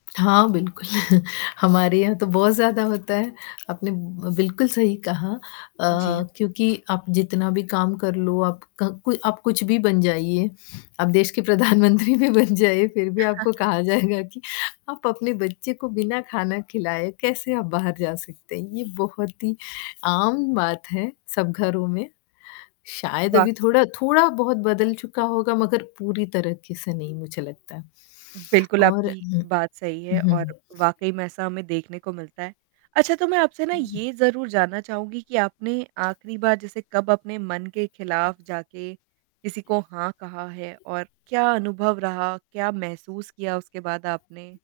हाँ, बिल्कुल, हमारे यहाँ तो बहुत ज़्यादा होता है, आपने ब बिल्कुल सही कहा अ, जी। क्योंकि आप जितना भी काम कर लो आपका को आप कुछ भी बन जाइए, आप देश के प्रधानमंत्री भी बन जाइए फिर भी आपको कहा जाएगा कि, आप अपने बच्चे को बिना खाना खिलाए कैसे आप बाहर जा सकते हैं, ये बहुत ही आम बात है सब घरों में, शायद वाक़ अभी थोड़ा थोड़ा-बहुत बदल चुका होगा, मगर पूरी तरीके से नहीं मुझे लगता है बिल्कुल, और आपकी उहुँ। बात सही है हुँ, और हुँ। वाक़ई में ऐसा हमें देखने को मिलता है। अच्छा, तो मैं आपसे ना ये ज़रूर जानना चाहूँगी कि आपने आखिरी बार जैसे कब अपने मन के खिलाफ़ जाके किसी को हाँ, कहा है और क्या अनुभव रहा, क्या महसूस किया उसके बाद आपने?